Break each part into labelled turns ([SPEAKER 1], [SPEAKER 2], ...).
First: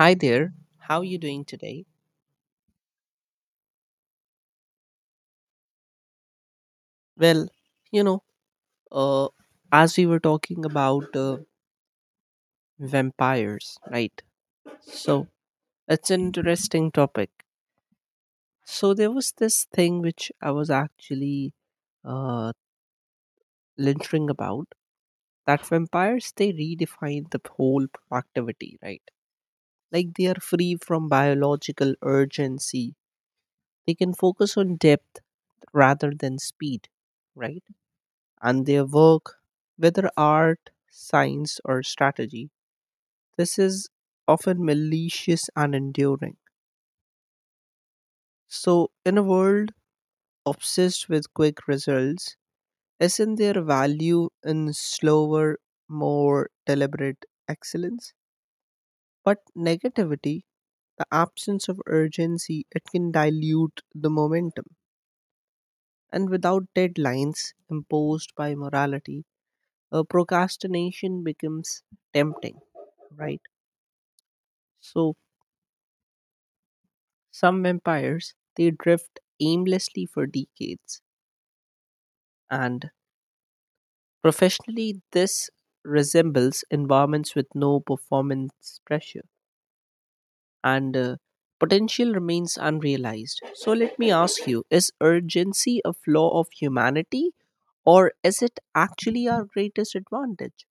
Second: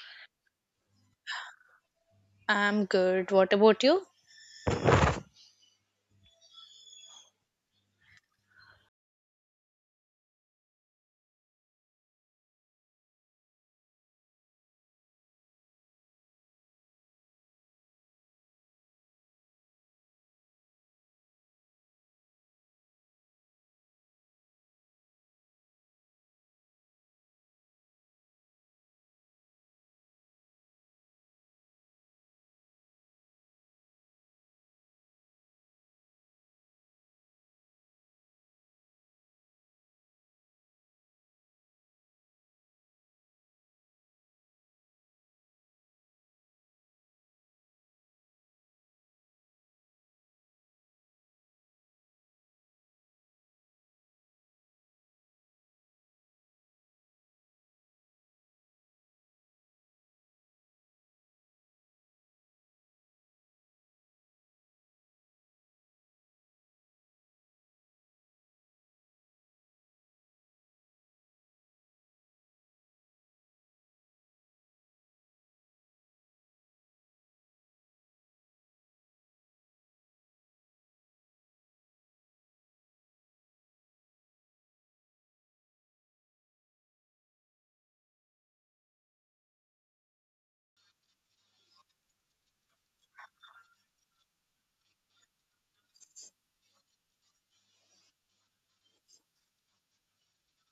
[SPEAKER 1] Hi there. How you doing today?
[SPEAKER 2] I'm good. What about you?
[SPEAKER 1] Well, you know, uh, as we were talking about vampires, right? So it's an interesting topic. So there was this thing which I was actually uh, lintering about that vampires they redefine the whole productivity, right? Like they are free from biological urgency. They can focus on depth rather than speed, right? And their work, whether art, science, or strategy. This is often malicious and enduring. So, in a world obsessed with quick results, isn't there value in slower, more deliberate excellence? But negativity, the absence of urgency, it can dilute the momentum. And without deadlines imposed by morality, procrastination becomes tempting, right? So, some vampires, they drift aimlessly for decades, and professionally, this resembles environments with no performance pressure, and potential remains unrealized. So, let me ask you, is urgency a flaw of humanity, or is it actually our greatest advantage?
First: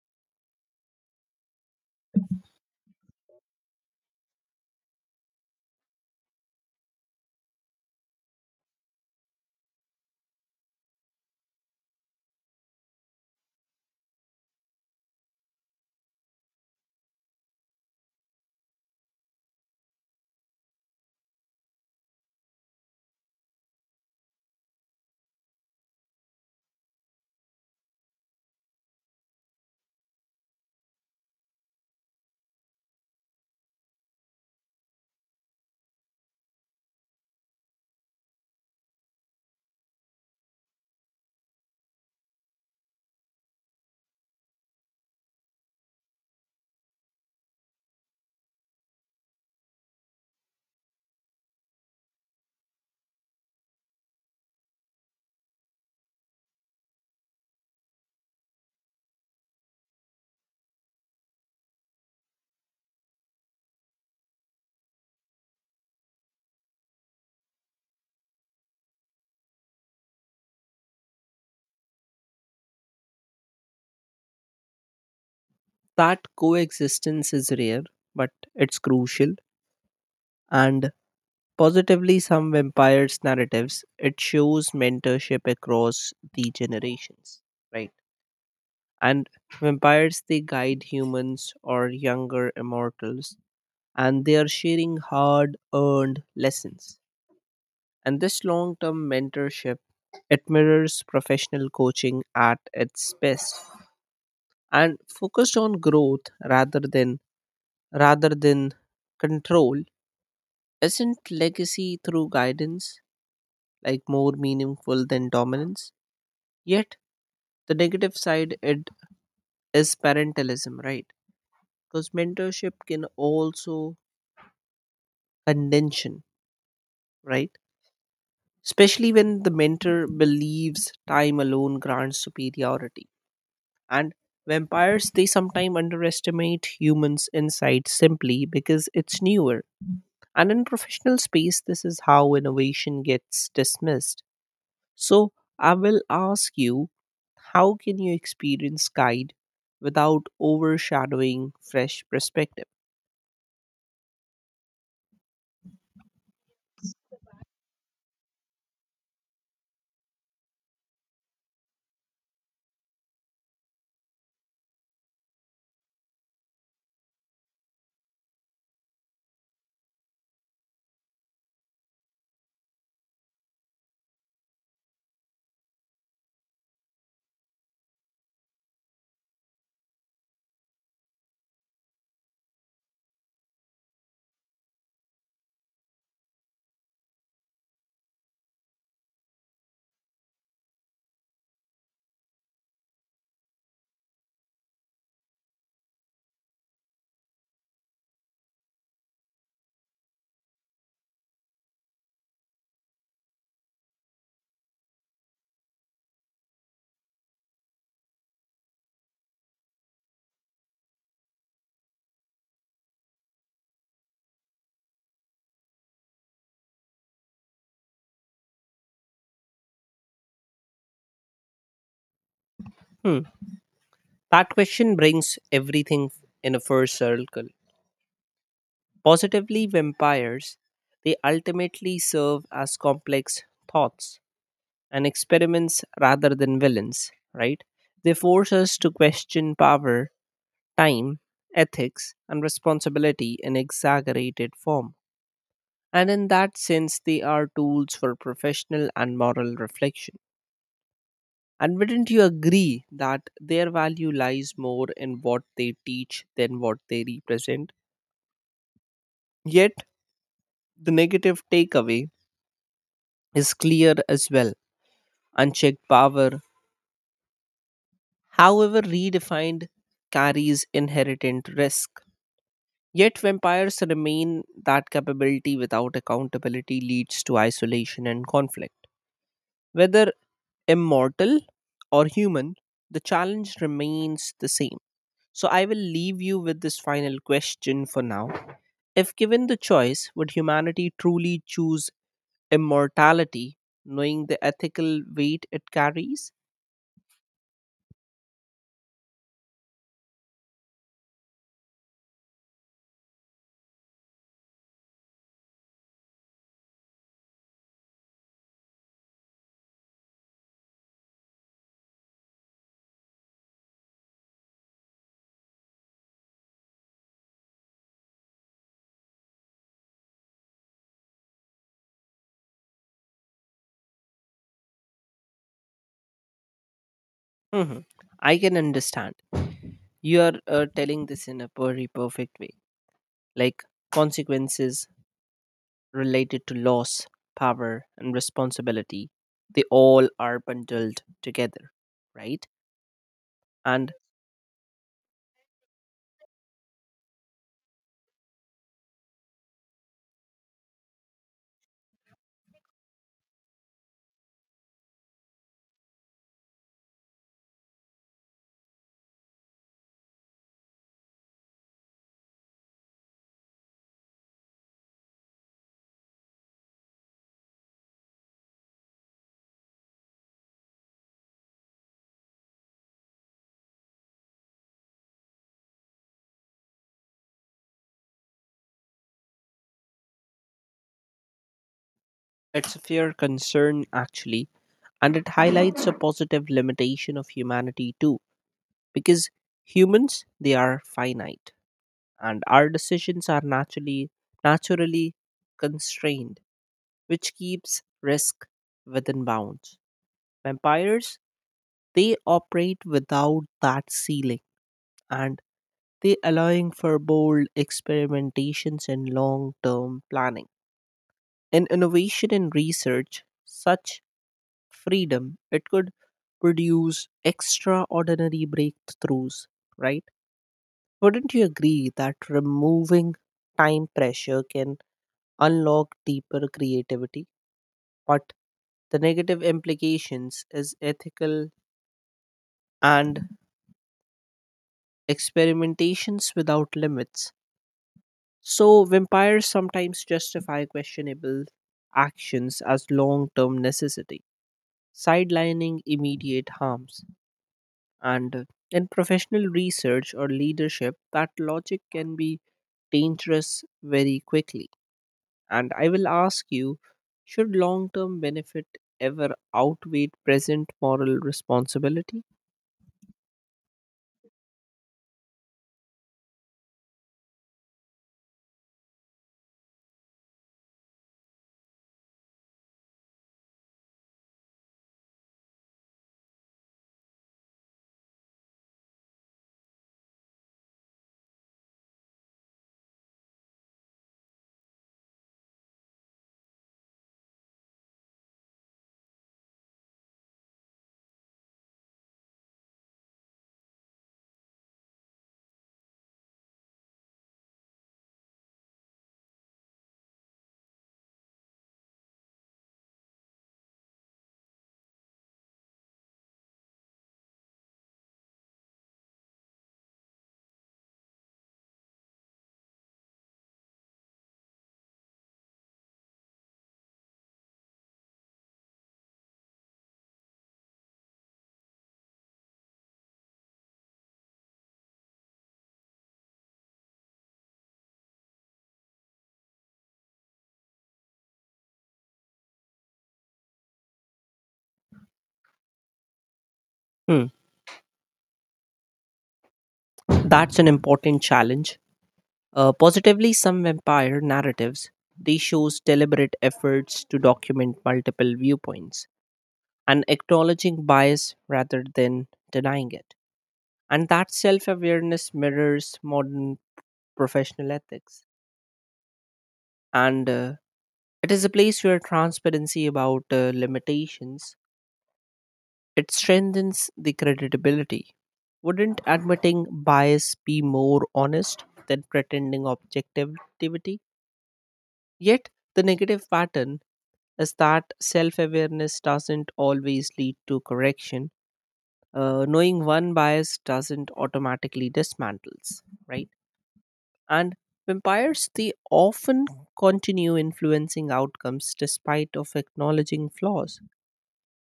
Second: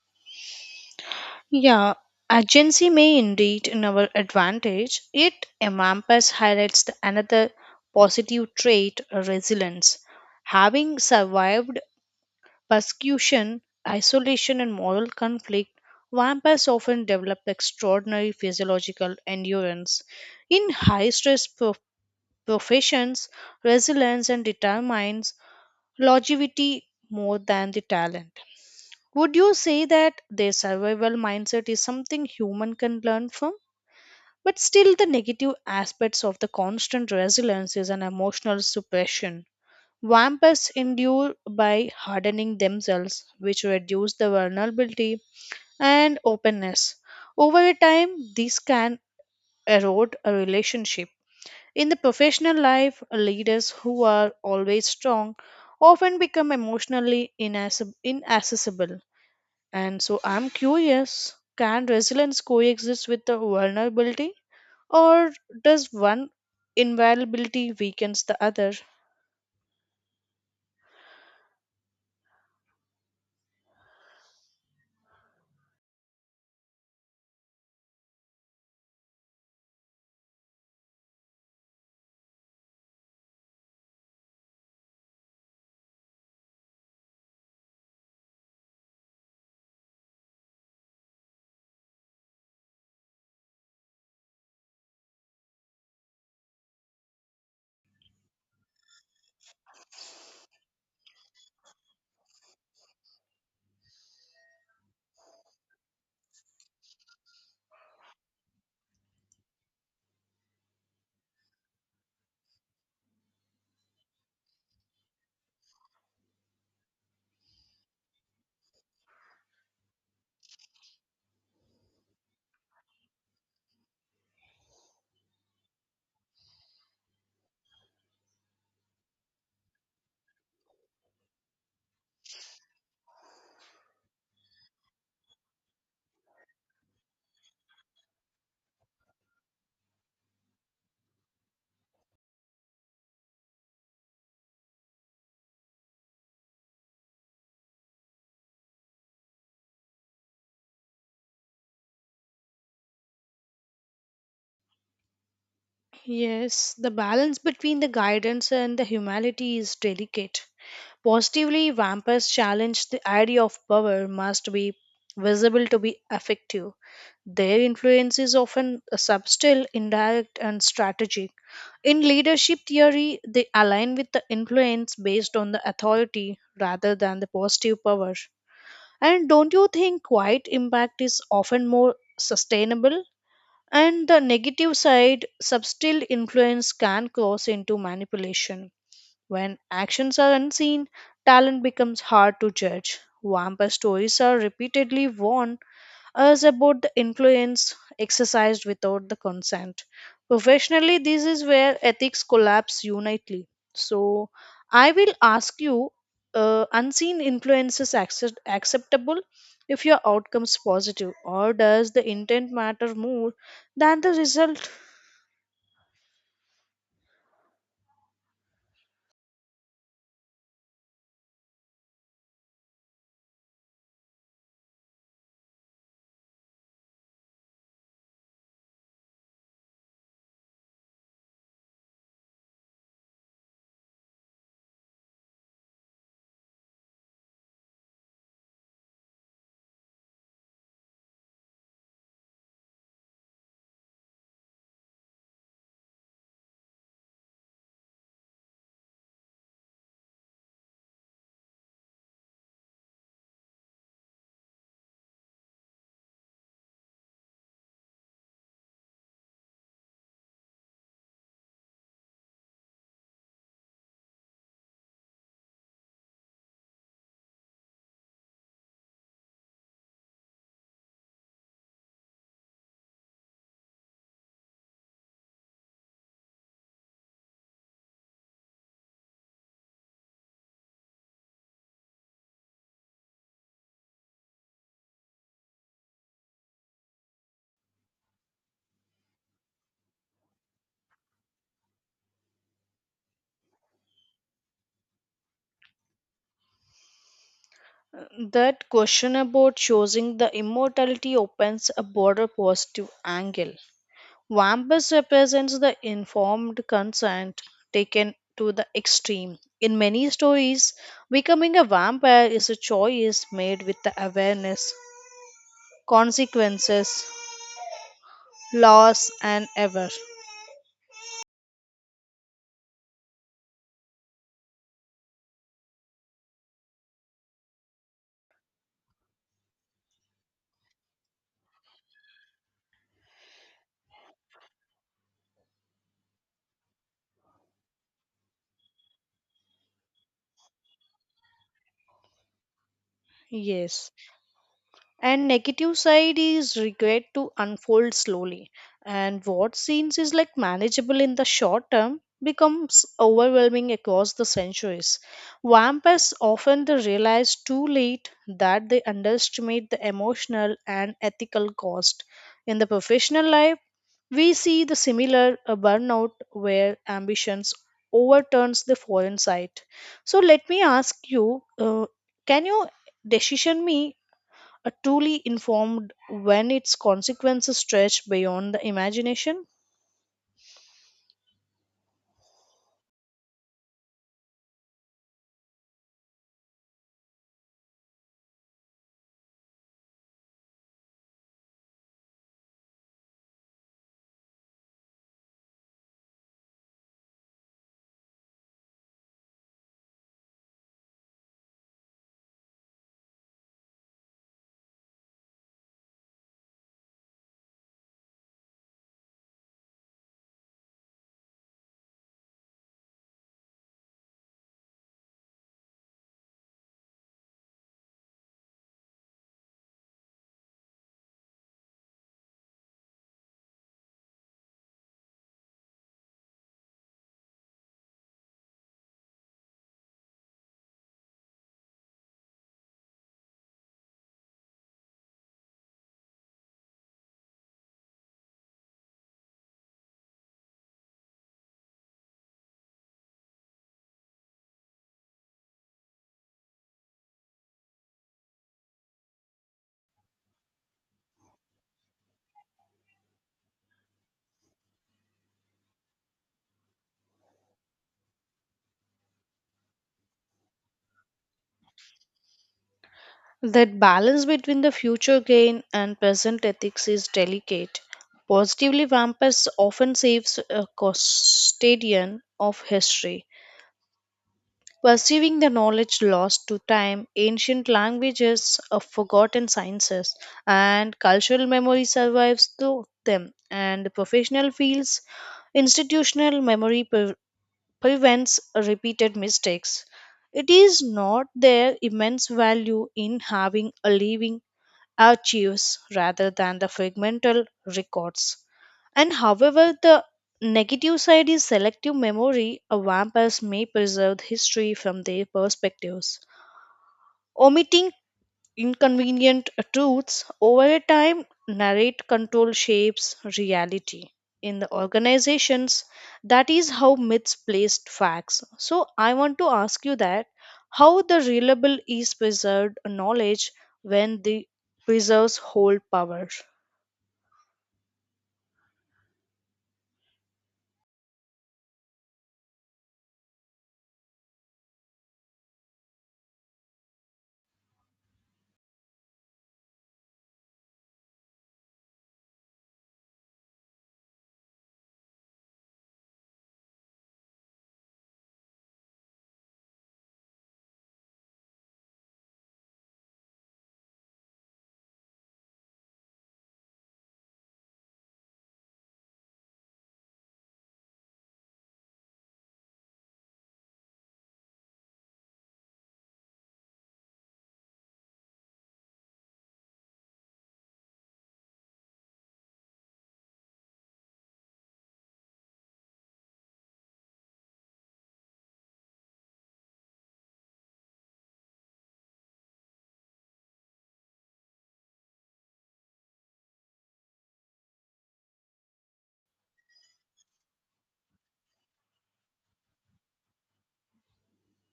[SPEAKER 2] Yeah, agency may indeed in our advantage. It Amampus highlights the another positive trait resilience. Having survived persecution, isolation, and moral conflict, vampires often develop extraordinary physiological endurance. In high stress professions, resilience and determines longevity more than the talent. Would you say that their survival mindset is something human can learn from? But still, the negative aspects of the constant resilience is an emotional suppression. Vampires endure by hardening themselves, which reduce the vulnerability and openness. Over a time, this can erode a relationship. In the professional life, leaders who are always strong often become emotionally inaccessible, and so I'm curious, can resilience coexist with the vulnerability, or does one invulnerability weakens the other?
[SPEAKER 1] That coexistence is rare, but it's crucial. And positively, some vampires' narratives it shows mentorship across the generations, right? And vampires they guide humans or younger immortals, and they are sharing hard-earned lessons. And this long-term mentorship it mirrors professional coaching at its best and focused on growth rather than control. Isn't legacy through guidance like more meaningful than dominance? Yet, the negative side it is parentalism, right? Because mentorship can also condition, right? Especially when the mentor believes time alone grants superiority. And vampires they sometimes underestimate humans' insight simply because it's newer. And in professional space, this is how innovation gets dismissed. So I will ask you, how can you experience guide without overshadowing fresh perspective?
[SPEAKER 2] Yes, the balance between the guidance and the humanity is delicate. Positively, vampires challenge the idea of power must be visible to be effective. Their influence is often subtle, indirect, and strategic. In leadership theory, they align with the influence based on the authority rather than the positive power. And don't you think quiet impact is often more sustainable? And the negative side, subtle influence can cross into manipulation. When actions are unseen, talent becomes hard to judge. Vampire stories are repeatedly warned as about the influence exercised without the consent. Professionally, this is where ethics collapse unitely. So, I will ask you, unseen influences acceptable if your outcome is positive, or does the intent matter more than the result?
[SPEAKER 1] Hmm. That question brings everything in a full circle. Positively, vampires, they ultimately serve as complex thoughts and experiments rather than villains, right? They force us to question power, time, ethics, and responsibility in exaggerated form. And in that sense, they are tools for professional and moral reflection. And wouldn't you agree that their value lies more in what they teach than what they represent? Yet, the negative takeaway is clear as well. Unchecked power, however redefined, carries inherent risk. Yet, vampires remain that capability without accountability leads to isolation and conflict. Whether immortal or human, the challenge remains the same. So I will leave you with this final question for now. If given the choice, would humanity truly choose immortality, knowing the ethical weight it carries?
[SPEAKER 2] Uh, That question about choosing the immortality opens a broader positive angle. Wampus represents the informed consent taken to the extreme. In many stories, becoming a vampire is a choice made with the awareness, consequences, loss, and ever.
[SPEAKER 1] Mhm. I can understand. You are telling this in a very perfect way, like consequences related to loss, power, and responsibility. They all are bundled together, right? And
[SPEAKER 2] Yes. And negative side is regret to unfold slowly, and what seems is like manageable in the short term becomes overwhelming across the centuries. Vampires often they realize too late that they underestimate the emotional and ethical cost. In the professional life, we see the similar burnout where ambitions overturns the foreign side. So let me ask you, can you decision me a truly informed when its consequences stretch beyond the imagination?
[SPEAKER 1] it's a fair concern, actually, and it highlights a positive limitation of humanity too, because humans they are finite, and our decisions are naturally constrained, which keeps risk within bounds. Vampires, they operate without that ceiling and they allowing for bold experimentations and long-term planning. In innovation and research, such freedom it could produce extraordinary breakthroughs, right? Wouldn't you agree that removing time pressure can unlock deeper creativity? But the negative implications is ethical and experimentations without limits. So, vampires sometimes justify questionable actions as long term necessity, sidelining immediate harms. And in professional research or leadership, that logic can be dangerous very quickly. And I will ask you, should long term benefit ever outweigh present moral responsibility?
[SPEAKER 2] That balance between the future gain and present ethics is delicate. Positively, vampires often saves a custodian of history, perceiving the knowledge lost to time, ancient languages, forgotten sciences, and cultural memory survives to them, and the professional fields institutional memory prevents repeated mistakes. It is not their immense value in having a living archives rather than the fragmental records. And however, the negative side is selective memory. A vampires may preserve history from their perspectives, omitting inconvenient truths over a time. Narrate control shapes reality in the organizations. That is how myths placed facts. So I want to ask you that how the reliable is preserved knowledge when the preserves hold power?
[SPEAKER 1] Hmm. That's an important challenge. Positively, some vampire narratives they shows deliberate efforts to document multiple viewpoints and acknowledging bias rather than denying it. And that self-awareness mirrors modern professional ethics. And it is a place where transparency about limitations it strengthens the credibility. Wouldn't admitting bias be more honest than pretending objectivity? Yet, the negative pattern is that self awareness doesn't always lead to correction. Knowing one bias doesn't automatically dismantles, right? And vampires, they often continue influencing outcomes despite of acknowledging flaws.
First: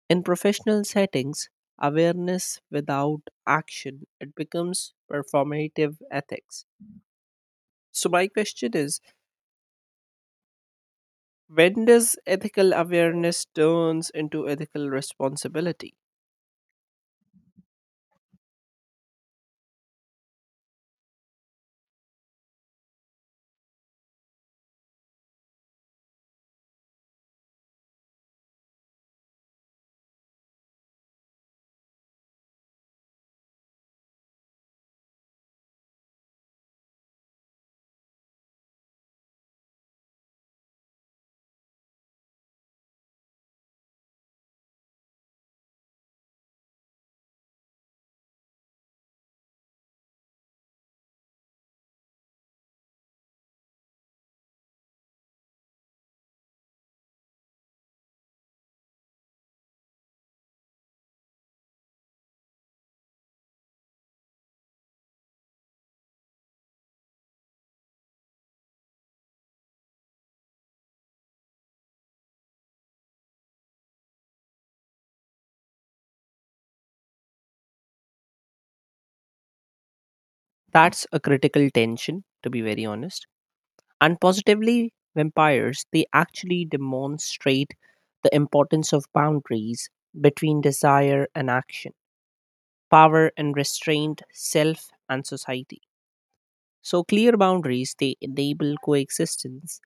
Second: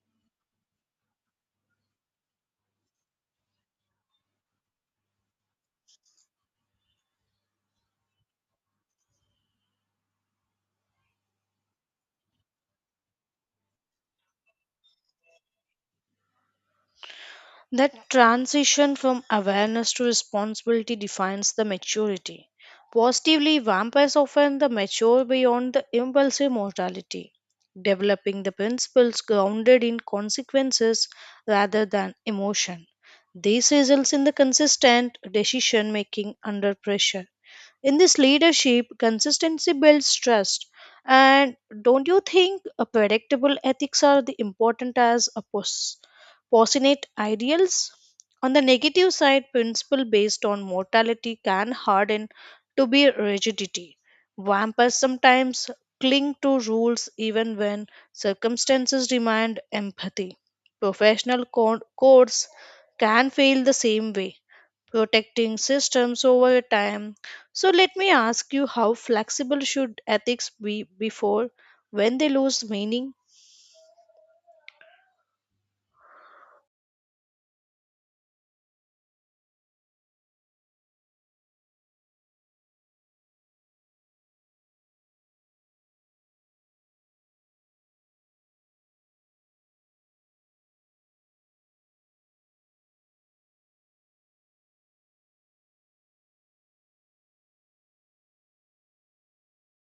[SPEAKER 1] In professional settings, awareness without action, it becomes performative ethics. So my question is, when does ethical awareness turns into ethical responsibility?
[SPEAKER 2] That transition from awareness to responsibility defines the maturity. Positively, vampires often the mature beyond the impulsive mortality, developing the principles grounded in consequences rather than emotion. This results in the consistent decision making under pressure. In this leadership, consistency builds trust. And don't you think a predictable ethics are the important as opposite ideals? On the negative side, principle based on mortality can harden to be rigidity. Vampires sometimes cling to rules even when circumstances demand empathy. Professional codes can fail the same way protecting systems over time. So let me ask you, how flexible should ethics be before when they lose meaning?
[SPEAKER 1] That's a critical tension, to be very honest. And positively, vampires, they actually demonstrate the importance of boundaries between desire and action, power and restraint, self and society. So clear boundaries they enable coexistence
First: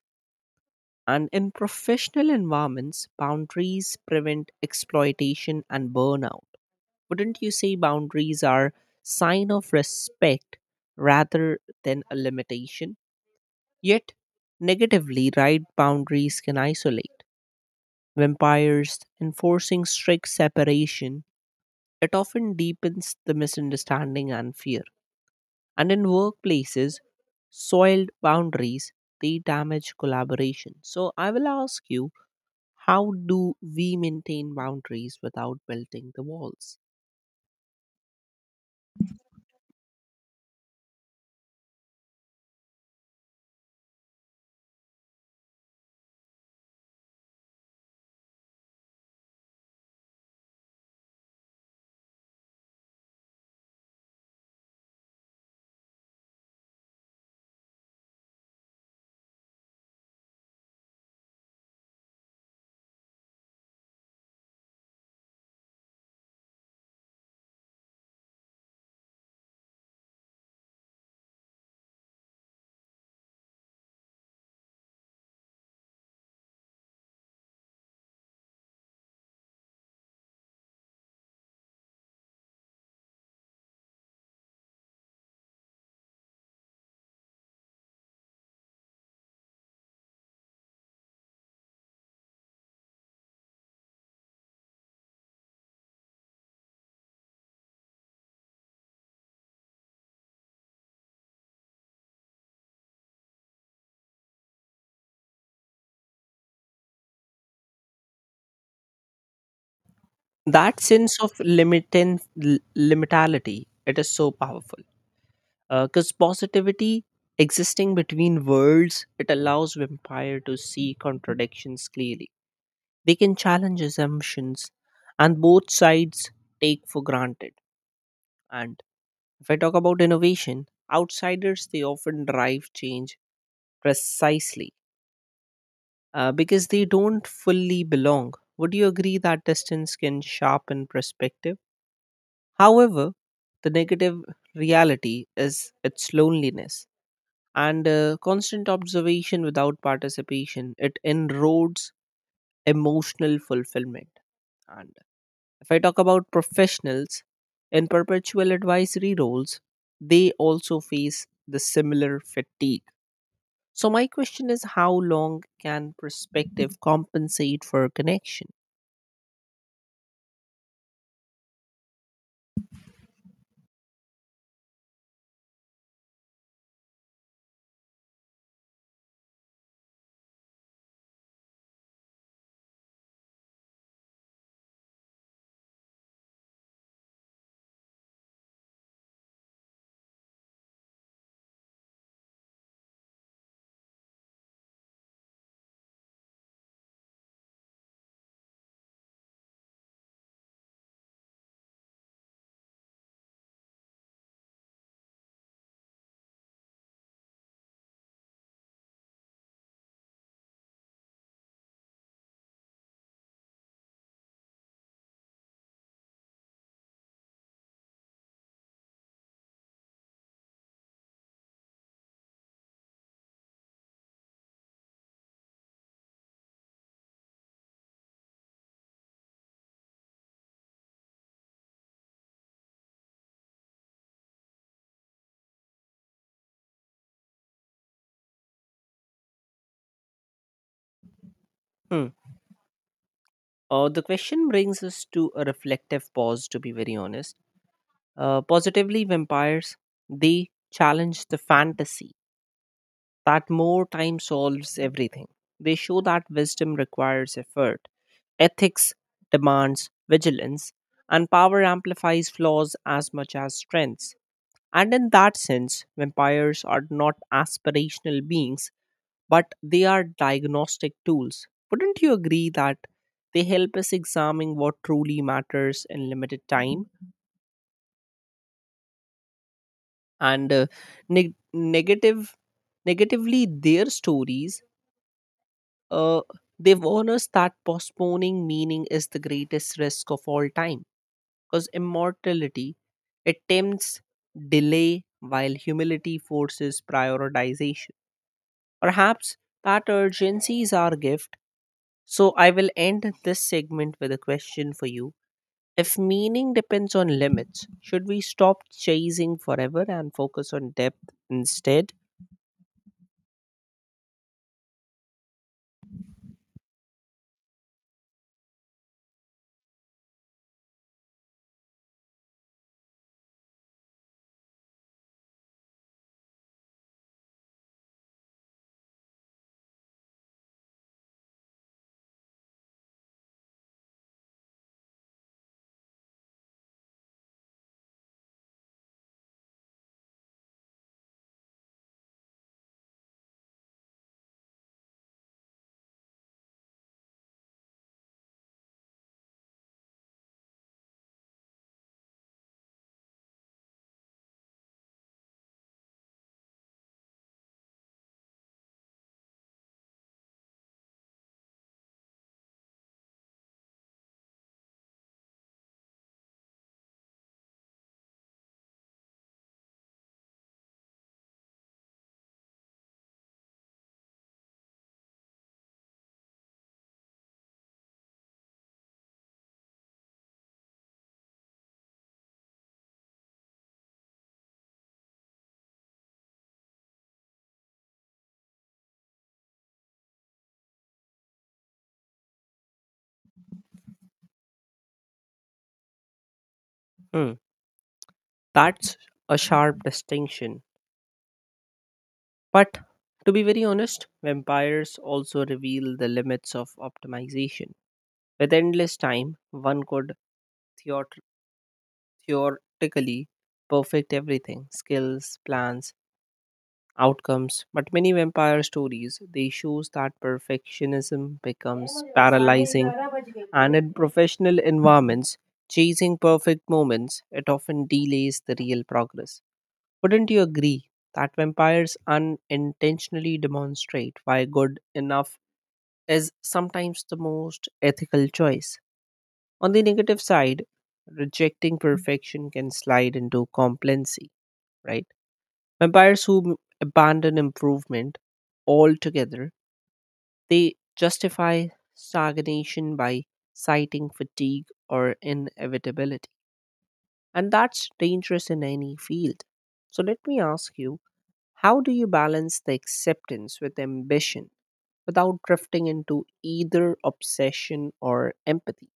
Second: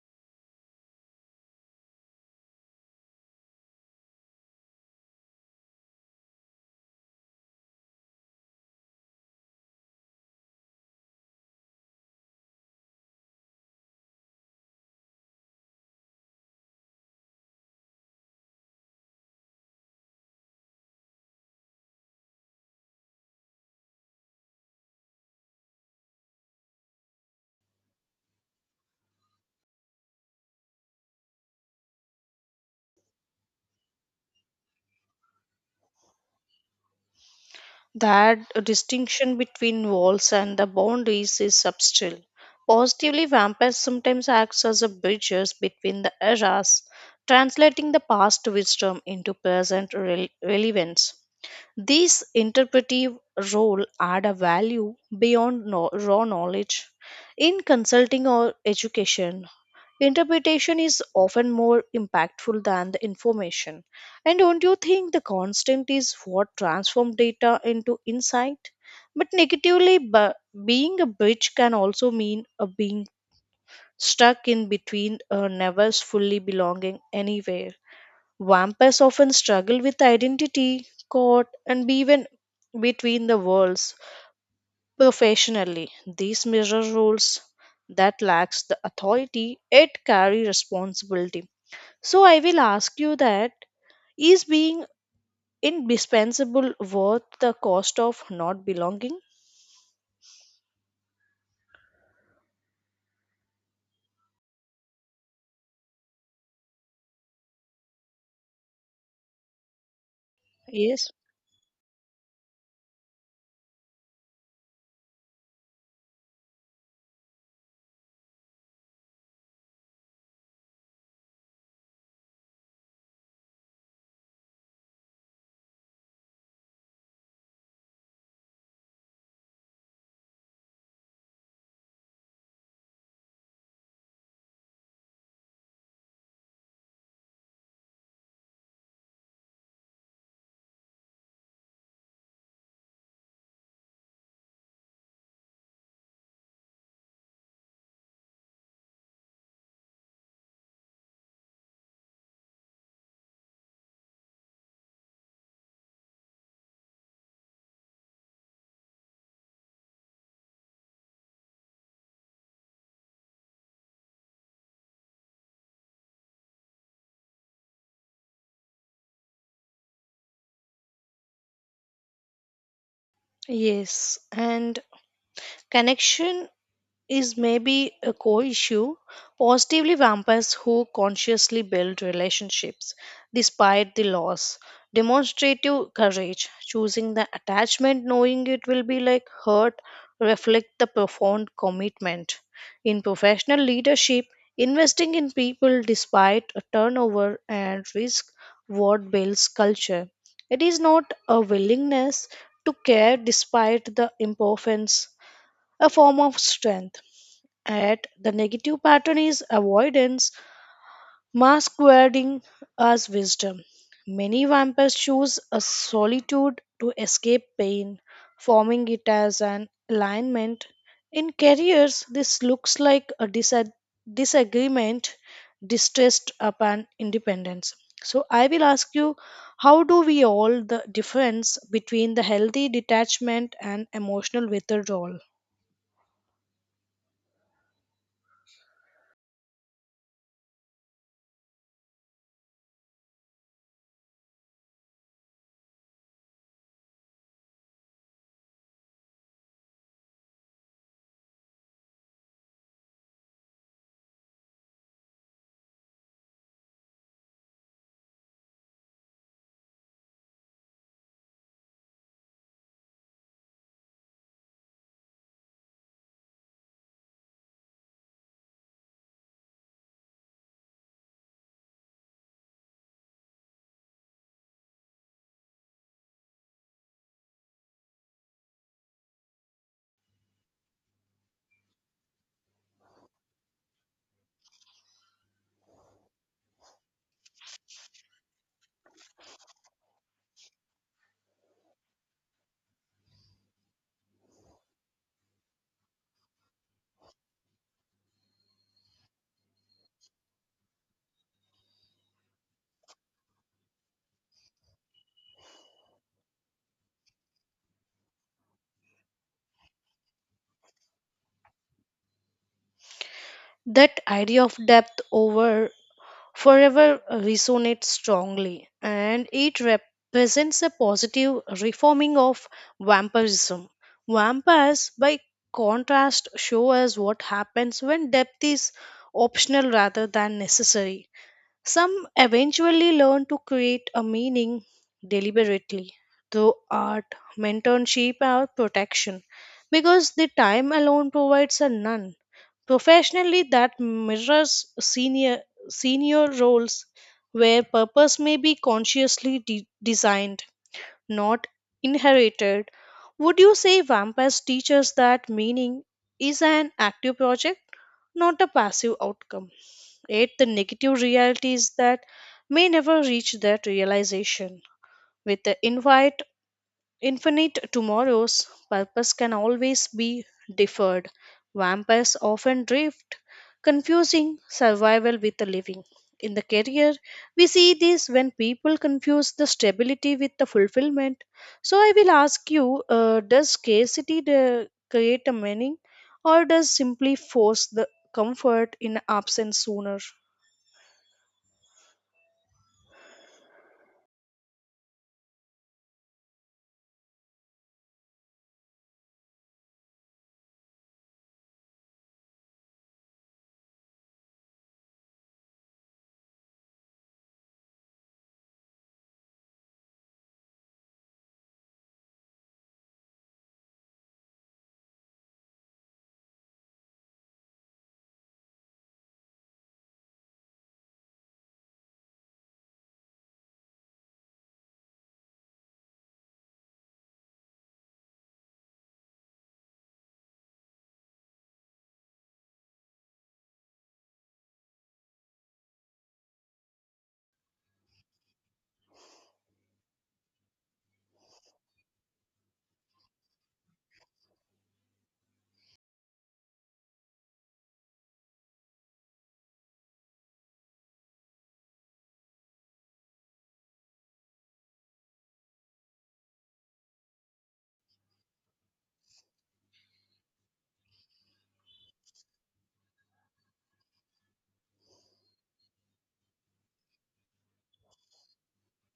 [SPEAKER 1] and in professional environments boundaries prevent exploitation and burnout. Wouldn't you say boundaries are sign of respect rather than a limitation? Yet negatively right boundaries can isolate. Vampires enforcing strict separation it often deepens the misunderstanding and fear. And in workplaces, soiled boundaries they damage collaboration. So I will ask you, how do we maintain boundaries without building the walls?
[SPEAKER 2] That distinction between walls and the boundaries is subtle. Positively, vampires sometimes acts as a bridges between the eras, translating the past wisdom into present relevance. These interpretive role add a value beyond raw knowledge in consulting or education. Interpretation is often more impactful than the information. And don't you think the constant is what transforms data into insight? But negatively, being a bridge can also mean a being stuck in between or never fully belonging anywhere. Vampires often struggle with identity, caught, and be even between the worlds professionally. These mirror roles that lacks the authority, it carry responsibility. So I will ask you that is being indispensable worth the cost of not belonging?
[SPEAKER 1] That
[SPEAKER 2] Yes.
[SPEAKER 1] sense of limitality, it is so powerful. Because positivity existing between worlds, it allows vampire to see contradictions clearly. They can challenge assumptions, and both sides take for granted. And if I talk about innovation, outsiders they often drive change precisely because they don't fully belong. Would you agree that distance can sharpen perspective? However, the negative reality is its loneliness and constant observation without participation. It enroads emotional fulfillment. And if I talk about professionals in perpetual advisory roles, they also face the similar fatigue. So, my question is how long can perspective compensate for connection?
[SPEAKER 2] Yes. And connection is maybe a core issue. Positively, vampires who consciously build relationships despite the loss, demonstrative courage, choosing the attachment knowing it will be like hurt, reflect the profound commitment. In professional leadership, investing in people despite a turnover and risk what builds culture. It is not a willingness to care despite the imperfections, a form of strength at the negative pattern is avoidance mask masquerading as wisdom. Many vampires choose a solitude to escape pain, forming it as an alignment. In careers, this looks like a disagreement, distrust upon independence. So I will ask you, how do we all the difference between the healthy detachment and emotional withdrawal?
[SPEAKER 1] Hmm. The question brings us to a reflective pause, to be very honest. Positively, vampires, they challenge the fantasy that more time solves everything. They show that wisdom requires effort, ethics demands vigilance, and power amplifies flaws as much as strengths. And in that sense, vampires are not aspirational beings but they are diagnostic tools. Wouldn't you agree that they help us examine what truly matters in limited time? And neg- negative, negatively, their stories, uh, they warn us that postponing meaning is the greatest risk of all time. Because immortality, it tempts delay while humility forces prioritization. Perhaps that urgency is our gift. So I will end this segment with a question for you. If meaning depends on limits, should we stop chasing forever and focus on depth instead?
[SPEAKER 2] That idea of depth over forever resonates strongly, and it represents a positive reforming of vampirism. Vampires, by contrast, show us what happens when depth is optional rather than necessary. Some eventually learn to create a meaning deliberately through art, mentorship, or protection because the time alone provides a none. Professionally, that mirrors senior senior roles where purpose may be consciously designed, not inherited. Would you say vampires teach us that meaning is an active project, not a passive outcome? Yet the negative realities that may never reach that realization. With the invite Infinite tomorrow's purpose can always be deferred. Vampires often drift, confusing survival with the living. In the career, we see this when people confuse the stability with the fulfillment. So I will ask you, does scarcity create a meaning, or does simply force the comfort in absence sooner?
[SPEAKER 1] Hmm. That's a sharp distinction. But to be very honest, vampires also reveal the limits of optimization. With endless time, one could theor- theoretically perfect everything, skills, plans, outcomes, but many vampire stories they shows that perfectionism becomes paralyzing and in professional environments chasing perfect moments it often delays the real progress. Wouldn't you agree that vampires unintentionally demonstrate why good enough is sometimes the most ethical choice? On the negative side, rejecting perfection can slide into complacency, right? Vampires who abandon improvement altogether, they justify stagnation by citing fatigue or inevitability. And that's dangerous in any field. So let me ask you, how do you balance the acceptance with ambition without drifting into either obsession or empathy?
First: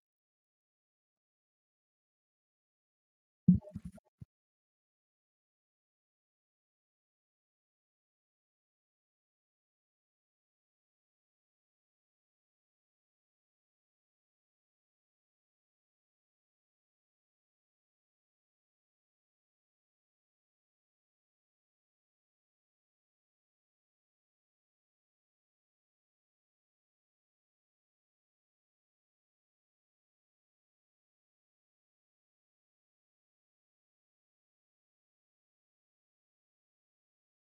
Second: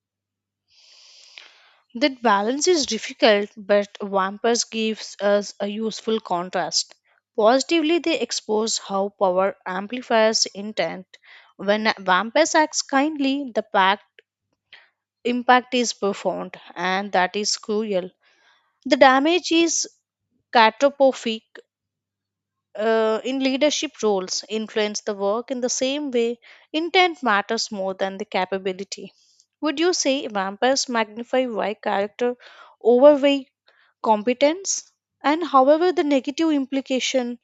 [SPEAKER 2] That balance is difficult, but Vampires gives us a useful contrast. Positively, they expose how power amplifies intent. When Vampires acts kindly, impact is profound, and that is cruel. The damage is catastrophic. In leadership roles, influence the work in the same way. Intent matters more than the capability. Would you say vampires magnify why character overweight competence? And however the negative implication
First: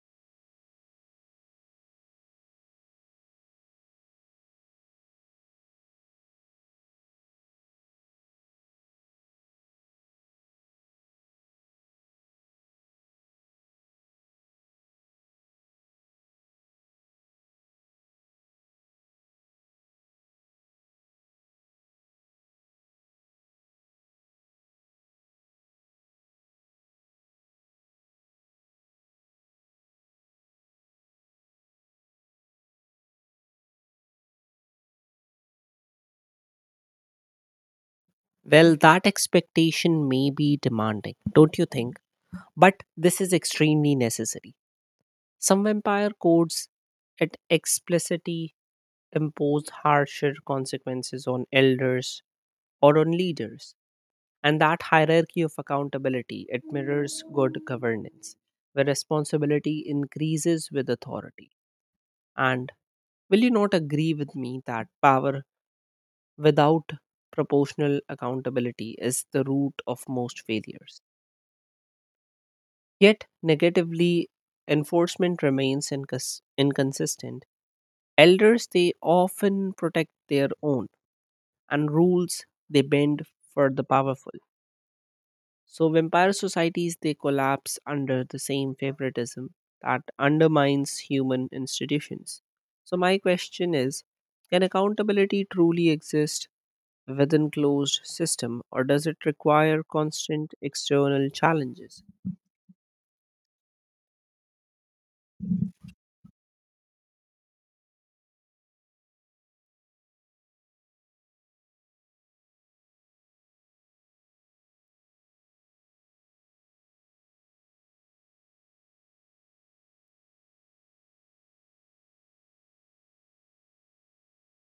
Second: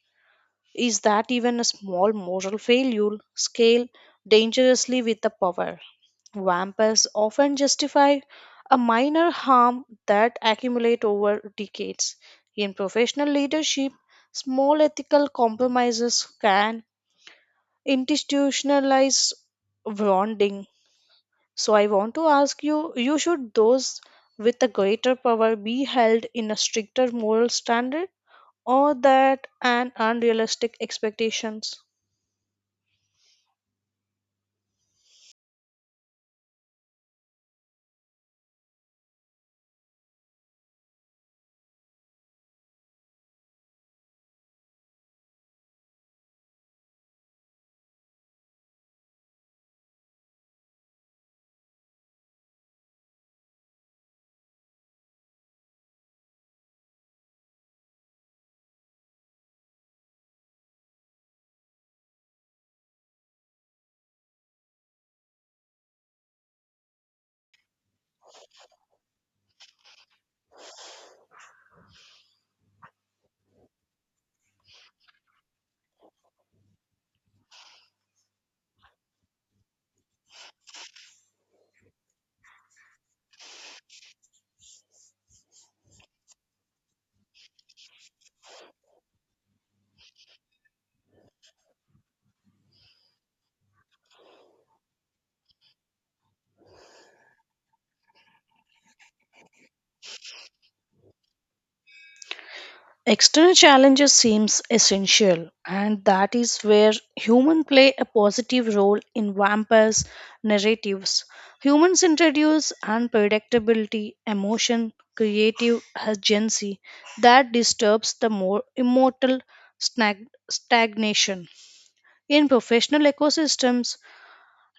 [SPEAKER 2] is that even a small moral failure scale dangerously with the power. Vampires often justify a minor harm that accumulate over decades. In professional leadership, small ethical compromises can institutionalize wrongdoing. So I want to ask you, you should those with a greater power be held in a stricter moral standard, or that and unrealistic expectations?
[SPEAKER 1] Well, that expectation may be demanding, don't you think? But this is extremely necessary. Some vampire codes at explicitly impose harsher consequences on elders or on leaders. And that hierarchy of accountability, it mirrors good governance, where responsibility increases with authority. And will you not agree with me that power without proportional accountability is the root of most failures? Yet, negatively, enforcement remains inconsistent. Elders they often protect their own and rules they bend for the powerful. So vampire societies they collapse under the same favoritism that undermines human institutions. So my question is, can accountability truly exist within closed system or does it require constant external challenges?
[SPEAKER 2] External challenges seems essential, and that is where humans play a positive role in vampires narratives. Humans introduce unpredictability, emotion, creative agency that disturbs the more immortal stagnation. In professional ecosystems,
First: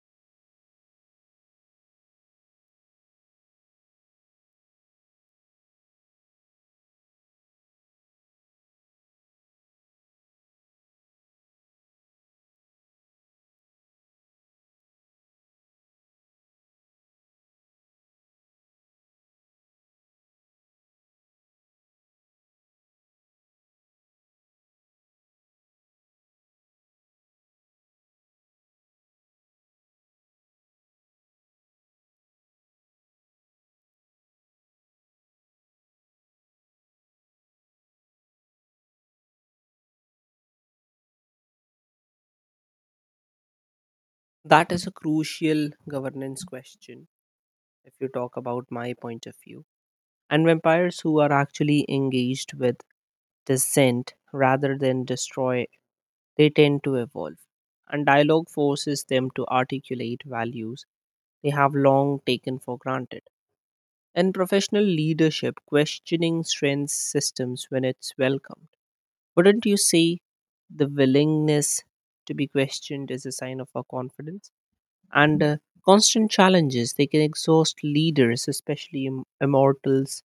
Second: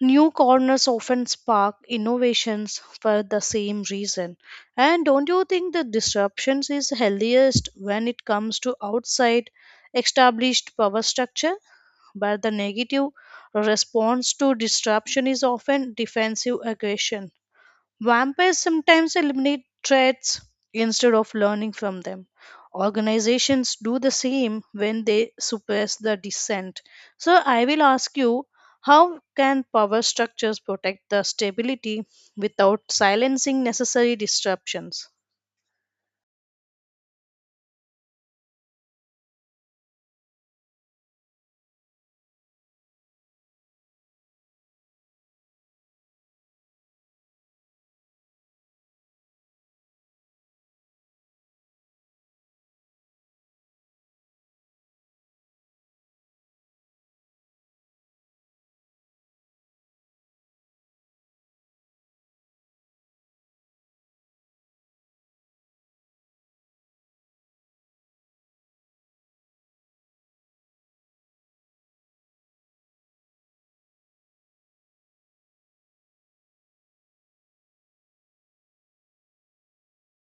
[SPEAKER 2] new corners often spark innovations for the same reason. And don't you think the disruptions is healthiest when it comes to outside established power structure? But the negative response to disruption is often defensive aggression. Vampires sometimes eliminate threats instead of learning from them. Organizations do the same when they suppress the dissent. So, I will ask you, how can power structures protect the stability without silencing necessary disruptions?
[SPEAKER 1] That is a crucial governance question. If you talk about my point of view, and vampires who are actually engaged with dissent rather than destroy, they tend to evolve, and dialogue forces them to articulate values they have long taken for granted. In professional leadership, questioning strengths systems when it's welcomed. Wouldn't you say the willingness to be questioned is a sign of our confidence? And constant challenges they can exhaust leaders, especially immortals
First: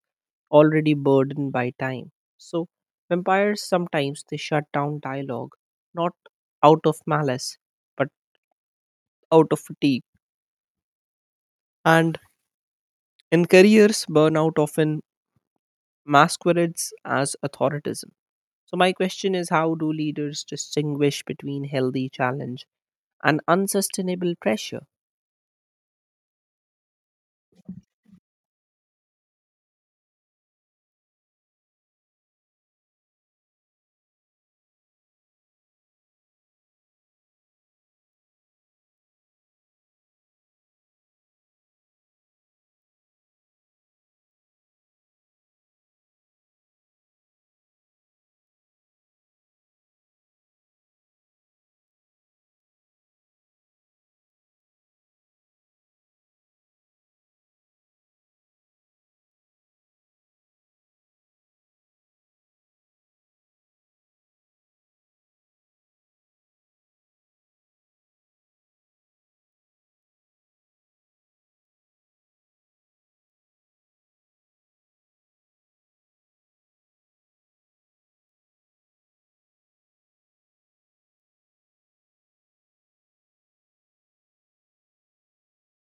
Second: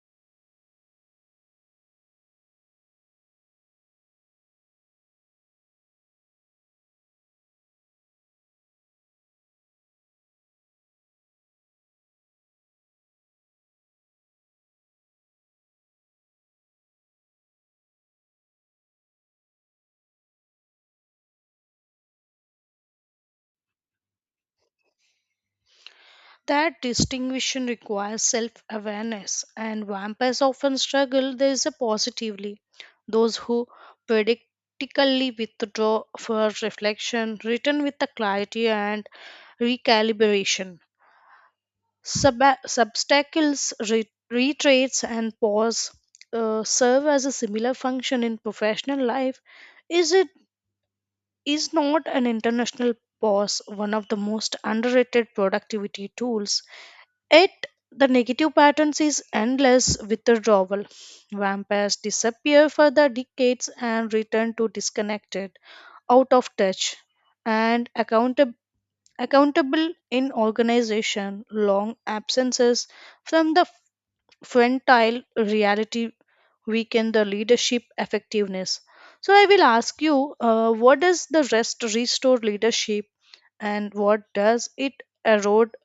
[SPEAKER 1] already burdened by time. So vampires sometimes they shut down dialogue, not out of malice, but out of fatigue. And in careers, burnout often masquerades as authoritism. So my question is, how do leaders distinguish between healthy challenge and unsustainable pressure?
[SPEAKER 2] That distinction requires self awareness, and vampires often struggle this positively. Those who predictically withdraw for reflection return with the clarity and recalibration. Substacles, retreats, and pause serve as a similar function in professional life. Is it is not an international pause one of the most underrated productivity tools? Yet the negative patterns is endless withdrawal. Vampires disappear for the decades and return to disconnected, out of touch, and accountable in organization. Long absences from the frontal reality weaken the leadership effectiveness. So I will ask you, what does the rest restore leadership, and what does it erode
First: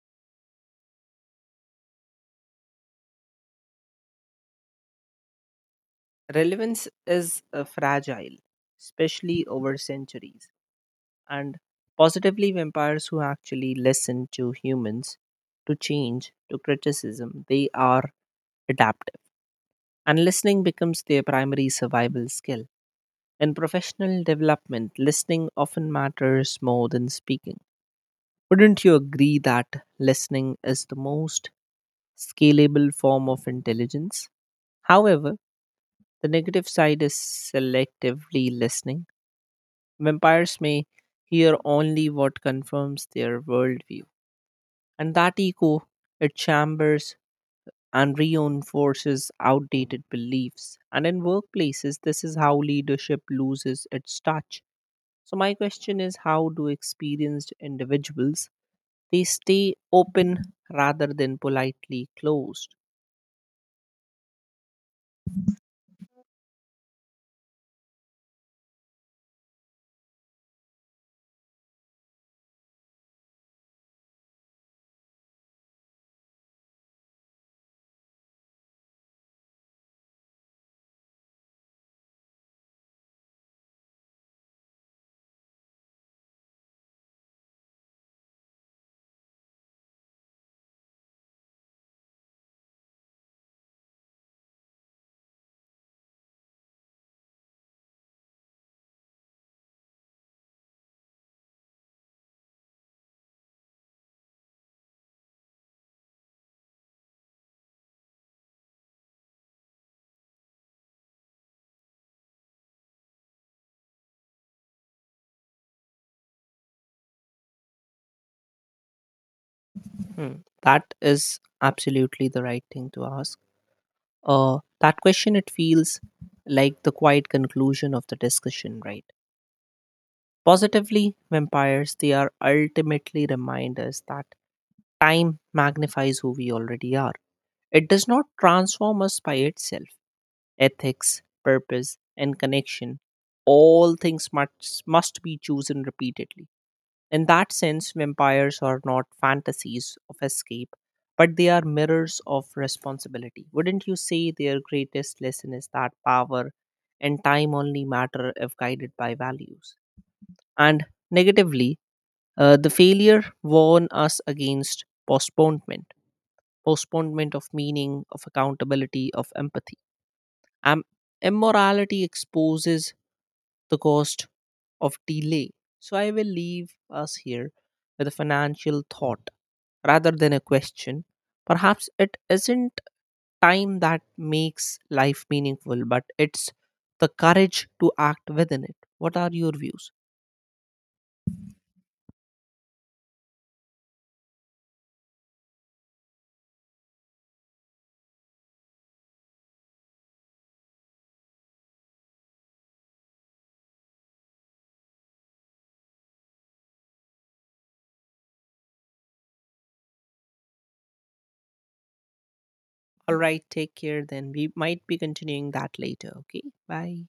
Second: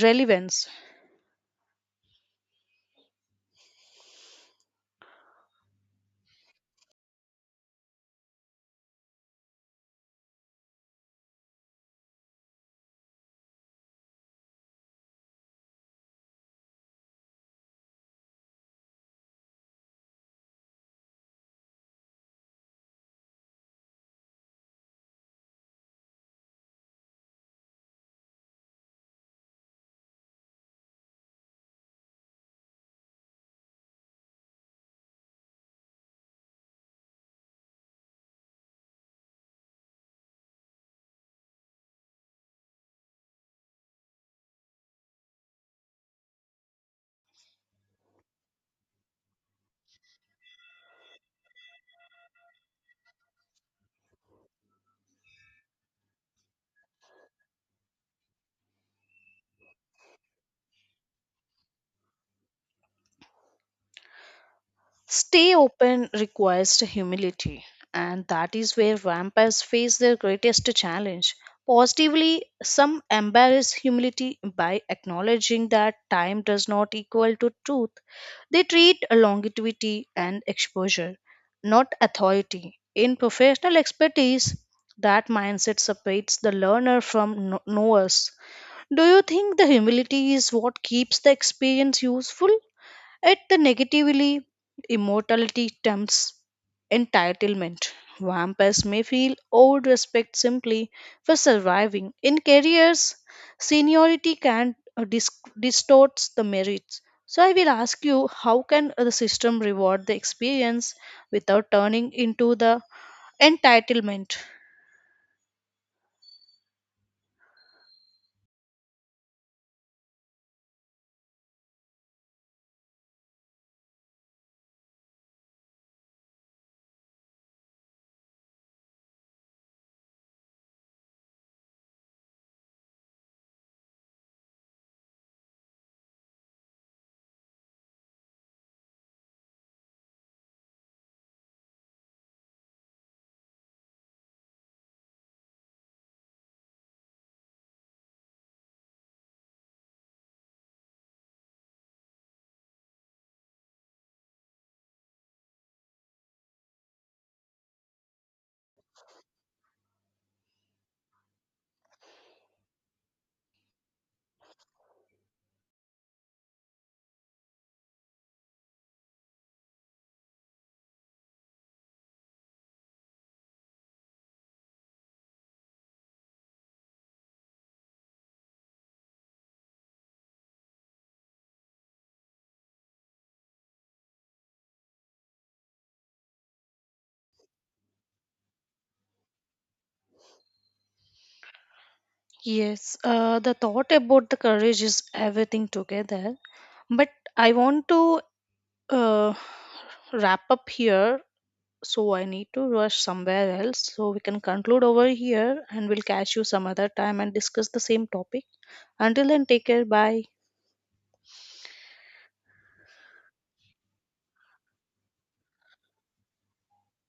[SPEAKER 2] relevance?
[SPEAKER 1] Relevance is fragile, especially over centuries. And positively, vampires who actually listen to humans, to change, to criticism, they are adaptive, and listening becomes their primary survival skill. In professional development, listening often matters more than speaking. Wouldn't you agree that listening is the most scalable form of intelligence? However, the negative side is selectively listening. Vampires may hear only what confirms their worldview. And that echo it chambers and reinforces outdated beliefs. And in workplaces, this is how leadership loses its touch. So my question is, how do experienced individuals they stay open rather than politely closed?
[SPEAKER 2] Stay open requires humility, and that is where vampires face their greatest challenge. Positively, some embrace humility by acknowledging that time does not equal to truth. They treat longevity and exposure, not authority. In professional expertise, that mindset separates the learner from knowers. Do you think the humility is what keeps the experience useful? At the negatively, immortality tempts entitlement. Vampires may feel owed respect simply for surviving. In careers, seniority can distorts the merits. So I will ask you, how can the system reward the experience without turning into the entitlement?
[SPEAKER 1] Hmm. That is absolutely the right thing to ask. That question it feels like the quiet conclusion of the discussion, right? Positively, vampires they are ultimately reminders that time magnifies who we already are. It does not transform us by itself. Ethics, purpose, and connection, all things must be chosen repeatedly. In that sense, vampires are not fantasies of escape, but they are mirrors of responsibility. Wouldn't you say their greatest lesson is that power and time only matter if guided by values? And negatively, the failure warn us against postponement of meaning, of accountability, of empathy. Um, Immorality exposes the cost of delay. So I will leave us here with a financial thought rather than a question. Perhaps it isn't time that makes life meaningful, but it's the courage to act within it. What are your views?
[SPEAKER 2] Yes, the thought about the courage is everything together. But I want to uh, wrap up here. So I need to rush somewhere else. So we can conclude over here, and we'll catch you some other time and discuss the same topic. Until then, take care. Bye.
[SPEAKER 1] All right, take care then. We might be continuing that later. Okay, bye.